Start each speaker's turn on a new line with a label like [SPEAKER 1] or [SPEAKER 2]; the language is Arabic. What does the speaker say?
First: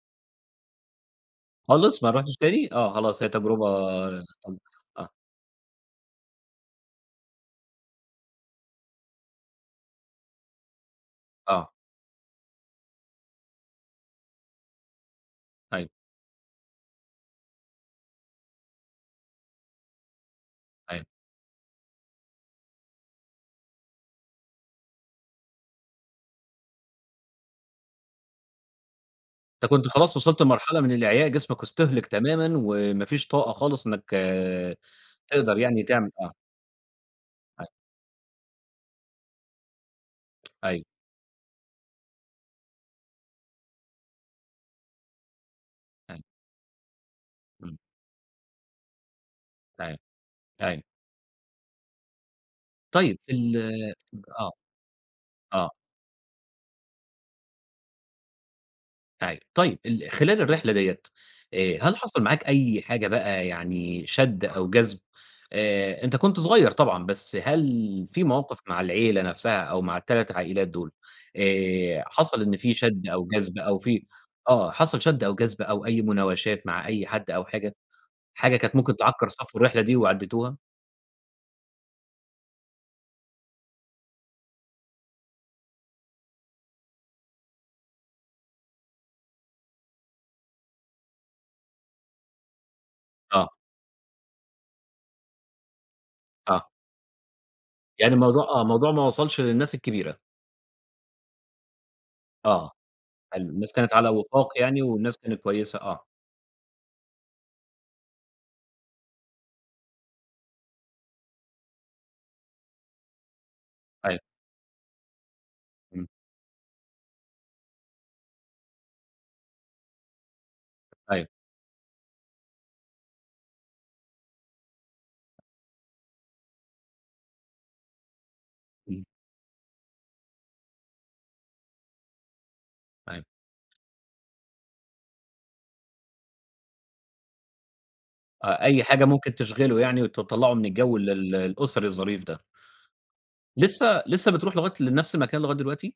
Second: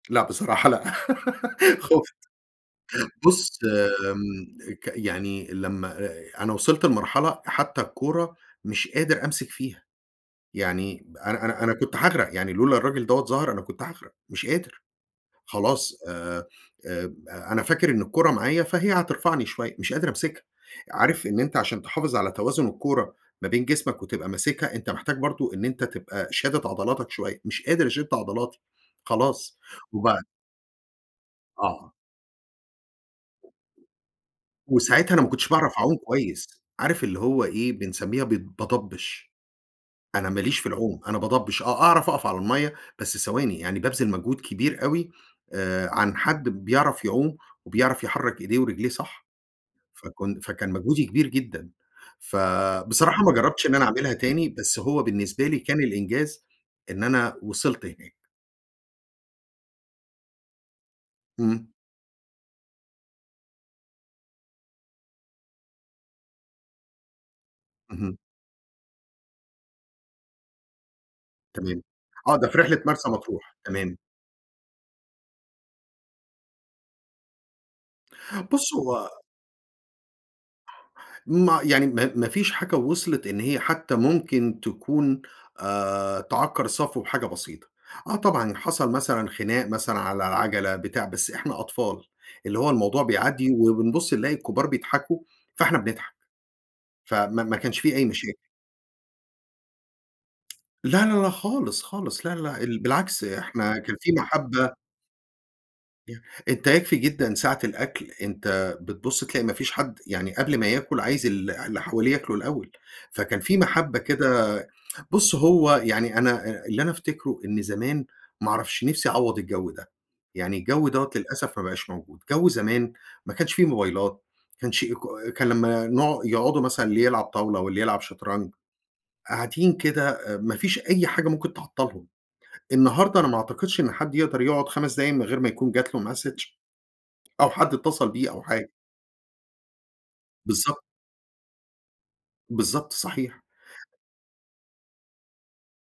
[SPEAKER 1] لأ، بصراحة لأ،
[SPEAKER 2] خالص ما
[SPEAKER 1] خُفت.
[SPEAKER 2] رُحتش تاني، آه خلاص هي
[SPEAKER 1] بُص
[SPEAKER 2] تجربة، آآ
[SPEAKER 1] آمم،
[SPEAKER 2] [unintelligible]
[SPEAKER 1] ك
[SPEAKER 2] آه.
[SPEAKER 1] يعني لمّا آآ، أنا وصلت لمرحلة حتى الكورة مش قادر أمسِك فيها، يعني ب أنا أنا
[SPEAKER 2] آه.
[SPEAKER 1] أنا كنت هاغرق يعني، لولا الراجل دَوّة ظهَر أنا كنت هاغرق، مش قادر.
[SPEAKER 2] أيوه.
[SPEAKER 1] خلاص، آآ، أب أنا فاكر إن الكورة معايا فهي هترفعني شويّة، مش قادر امسكها.
[SPEAKER 2] أيوه.
[SPEAKER 1] عارف إن أنت عشان تحافظ على توازن الكورة ما بين جسمك وتبقى ماسكها، أنت محتاج برضه إن أنت تبقى شادِد عضلاتك شويّة، مش قادر اشد عضلاتي، خلاص
[SPEAKER 2] أنت كنت خلاص
[SPEAKER 1] وبعد
[SPEAKER 2] وصلت لمرحلة من الإعياء جسمك
[SPEAKER 1] آه.
[SPEAKER 2] اُستهلِك تمامًا وما فيش طاقة خالص إنَّك
[SPEAKER 1] وساعتها أنا ما كنتش
[SPEAKER 2] تقدر
[SPEAKER 1] باعرف
[SPEAKER 2] يعني
[SPEAKER 1] أعوم
[SPEAKER 2] تعمل آه.
[SPEAKER 1] كويس، عارف اللي هو
[SPEAKER 2] ح
[SPEAKER 1] إيه، بنسمّيها بت باضبّش. أنا ماليش في
[SPEAKER 2] أيوه.
[SPEAKER 1] العوم، أنا باضبّش آه، أعرف أقف على المَيّة، بس ثواني، يعني بابذِل مجهود كبير أوي، آآ، عن
[SPEAKER 2] أي
[SPEAKER 1] حد بيعرف يعوم
[SPEAKER 2] إمم.
[SPEAKER 1] وبيعرف يحرّك ايديه ورجليه صح.
[SPEAKER 2] أيوه،
[SPEAKER 1] فكن فكان
[SPEAKER 2] أيوه.
[SPEAKER 1] مجهودي كبير جدًا.
[SPEAKER 2] طيب
[SPEAKER 1] فبصراحة ما
[SPEAKER 2] ال
[SPEAKER 1] جربتش إن أنا اعملها
[SPEAKER 2] آآ،
[SPEAKER 1] تاني،
[SPEAKER 2] آه،
[SPEAKER 1] بس هو بالنسبة لي
[SPEAKER 2] آه.
[SPEAKER 1] كان الإنجاز، إن أنا وصلت هناك.
[SPEAKER 2] أيوه، طيب ال خلال الرحلة دِيّة،
[SPEAKER 1] إمم.
[SPEAKER 2] آآ، هل حصل معاك أي حاجة بقى يعني شَد أو جَذب؟ آآ، أنت كنت صغيّر طبعًا، بس هل
[SPEAKER 1] اهم.
[SPEAKER 2] في موقف مع العيلة نفسها أو مع ال3 عائِلات دول،
[SPEAKER 1] تمام،
[SPEAKER 2] آآ،
[SPEAKER 1] آه
[SPEAKER 2] حصل
[SPEAKER 1] ده في
[SPEAKER 2] إن في
[SPEAKER 1] رحلة
[SPEAKER 2] شَد
[SPEAKER 1] مرسى
[SPEAKER 2] أو
[SPEAKER 1] مطروح،
[SPEAKER 2] جَذب أو
[SPEAKER 1] تمام.
[SPEAKER 2] في آه، حصل شَد أو جَذب أو أي مُناوشات مع أي حد أو حاجة، حاجة
[SPEAKER 1] بُص
[SPEAKER 2] كانت
[SPEAKER 1] هو
[SPEAKER 2] ممكن تعكّر صفو الرحلة دي وعديتوها؟
[SPEAKER 1] ما يعني، ما ما فيش حاجة وصلِت إن هي حتى ممكن تكون، آآ، تعكّر الصفو بحاجة بسيطة. آه طبعًا حصل مثلًا خناق مثلًا على العَجلة، بتاع، بس إحنا أطفال، اللي هو الموضوع
[SPEAKER 2] آه.
[SPEAKER 1] بيعدّي وبنبُص نلاقي الكبار بيضحكوا، فاحنا بنضحك.
[SPEAKER 2] آه.
[SPEAKER 1] فما ما كانش في أي
[SPEAKER 2] يعني
[SPEAKER 1] مشاكل.
[SPEAKER 2] الموضوع آه، الموضوع ما وصلش للناس الكبيرة.
[SPEAKER 1] لا، لا، لا خالص، خالص لا، لا
[SPEAKER 2] آه،
[SPEAKER 1] ال بالعكس،
[SPEAKER 2] حلو، الناس
[SPEAKER 1] إحنا
[SPEAKER 2] كانت
[SPEAKER 1] كان
[SPEAKER 2] على
[SPEAKER 1] في
[SPEAKER 2] وِفاق
[SPEAKER 1] مَحبّة.
[SPEAKER 2] يعني والناس كانت كويسة، آه.
[SPEAKER 1] ي أنت يكفي جدًا ساعة الأكل، أنت بتبُص تلاقي ما فيش حد يعني قبل ما ياكل عايز ال اللي حواليه ياكلوا الأول، فكان في محبّة
[SPEAKER 2] أيوه.
[SPEAKER 1] كده، بُص هو
[SPEAKER 2] إمم.
[SPEAKER 1] يعني أنا أ اللي أنا أفتكره، إن زمان ما اعرفش نفسي أعوّض الجو ده، يعني الجو دَوّة-
[SPEAKER 2] أيوه.
[SPEAKER 1] للأسف- ما بقاش موجود! جو زمان، ما كانش في موبايلات ما كانش إيكو أ كان لمّا نقع يقعدوا مثلًا، اللي يلعب طاولة واللي يلعب شَطرنج،
[SPEAKER 2] إمم.
[SPEAKER 1] قاعدين كده أ ما فيش أي حاجة ممكن تعطّلهم. النهارده
[SPEAKER 2] أيوه.
[SPEAKER 1] أنا ما اعتقدش إن حد يقدَر يقعُد 5 دقايق من غير ما يكون جات له Message أو حد اتصل بيه أو
[SPEAKER 2] أ
[SPEAKER 1] حاجة.
[SPEAKER 2] أي حاجة ممكن تشغلُه يعني وتطلّعه من
[SPEAKER 1] بالضبط.
[SPEAKER 2] الجو ال ال الأُسَري الظريف ده.
[SPEAKER 1] بالضبط، صحيح.
[SPEAKER 2] لسه لسه بترُوح لغاية لنفس المكان لغاية دلوقتي؟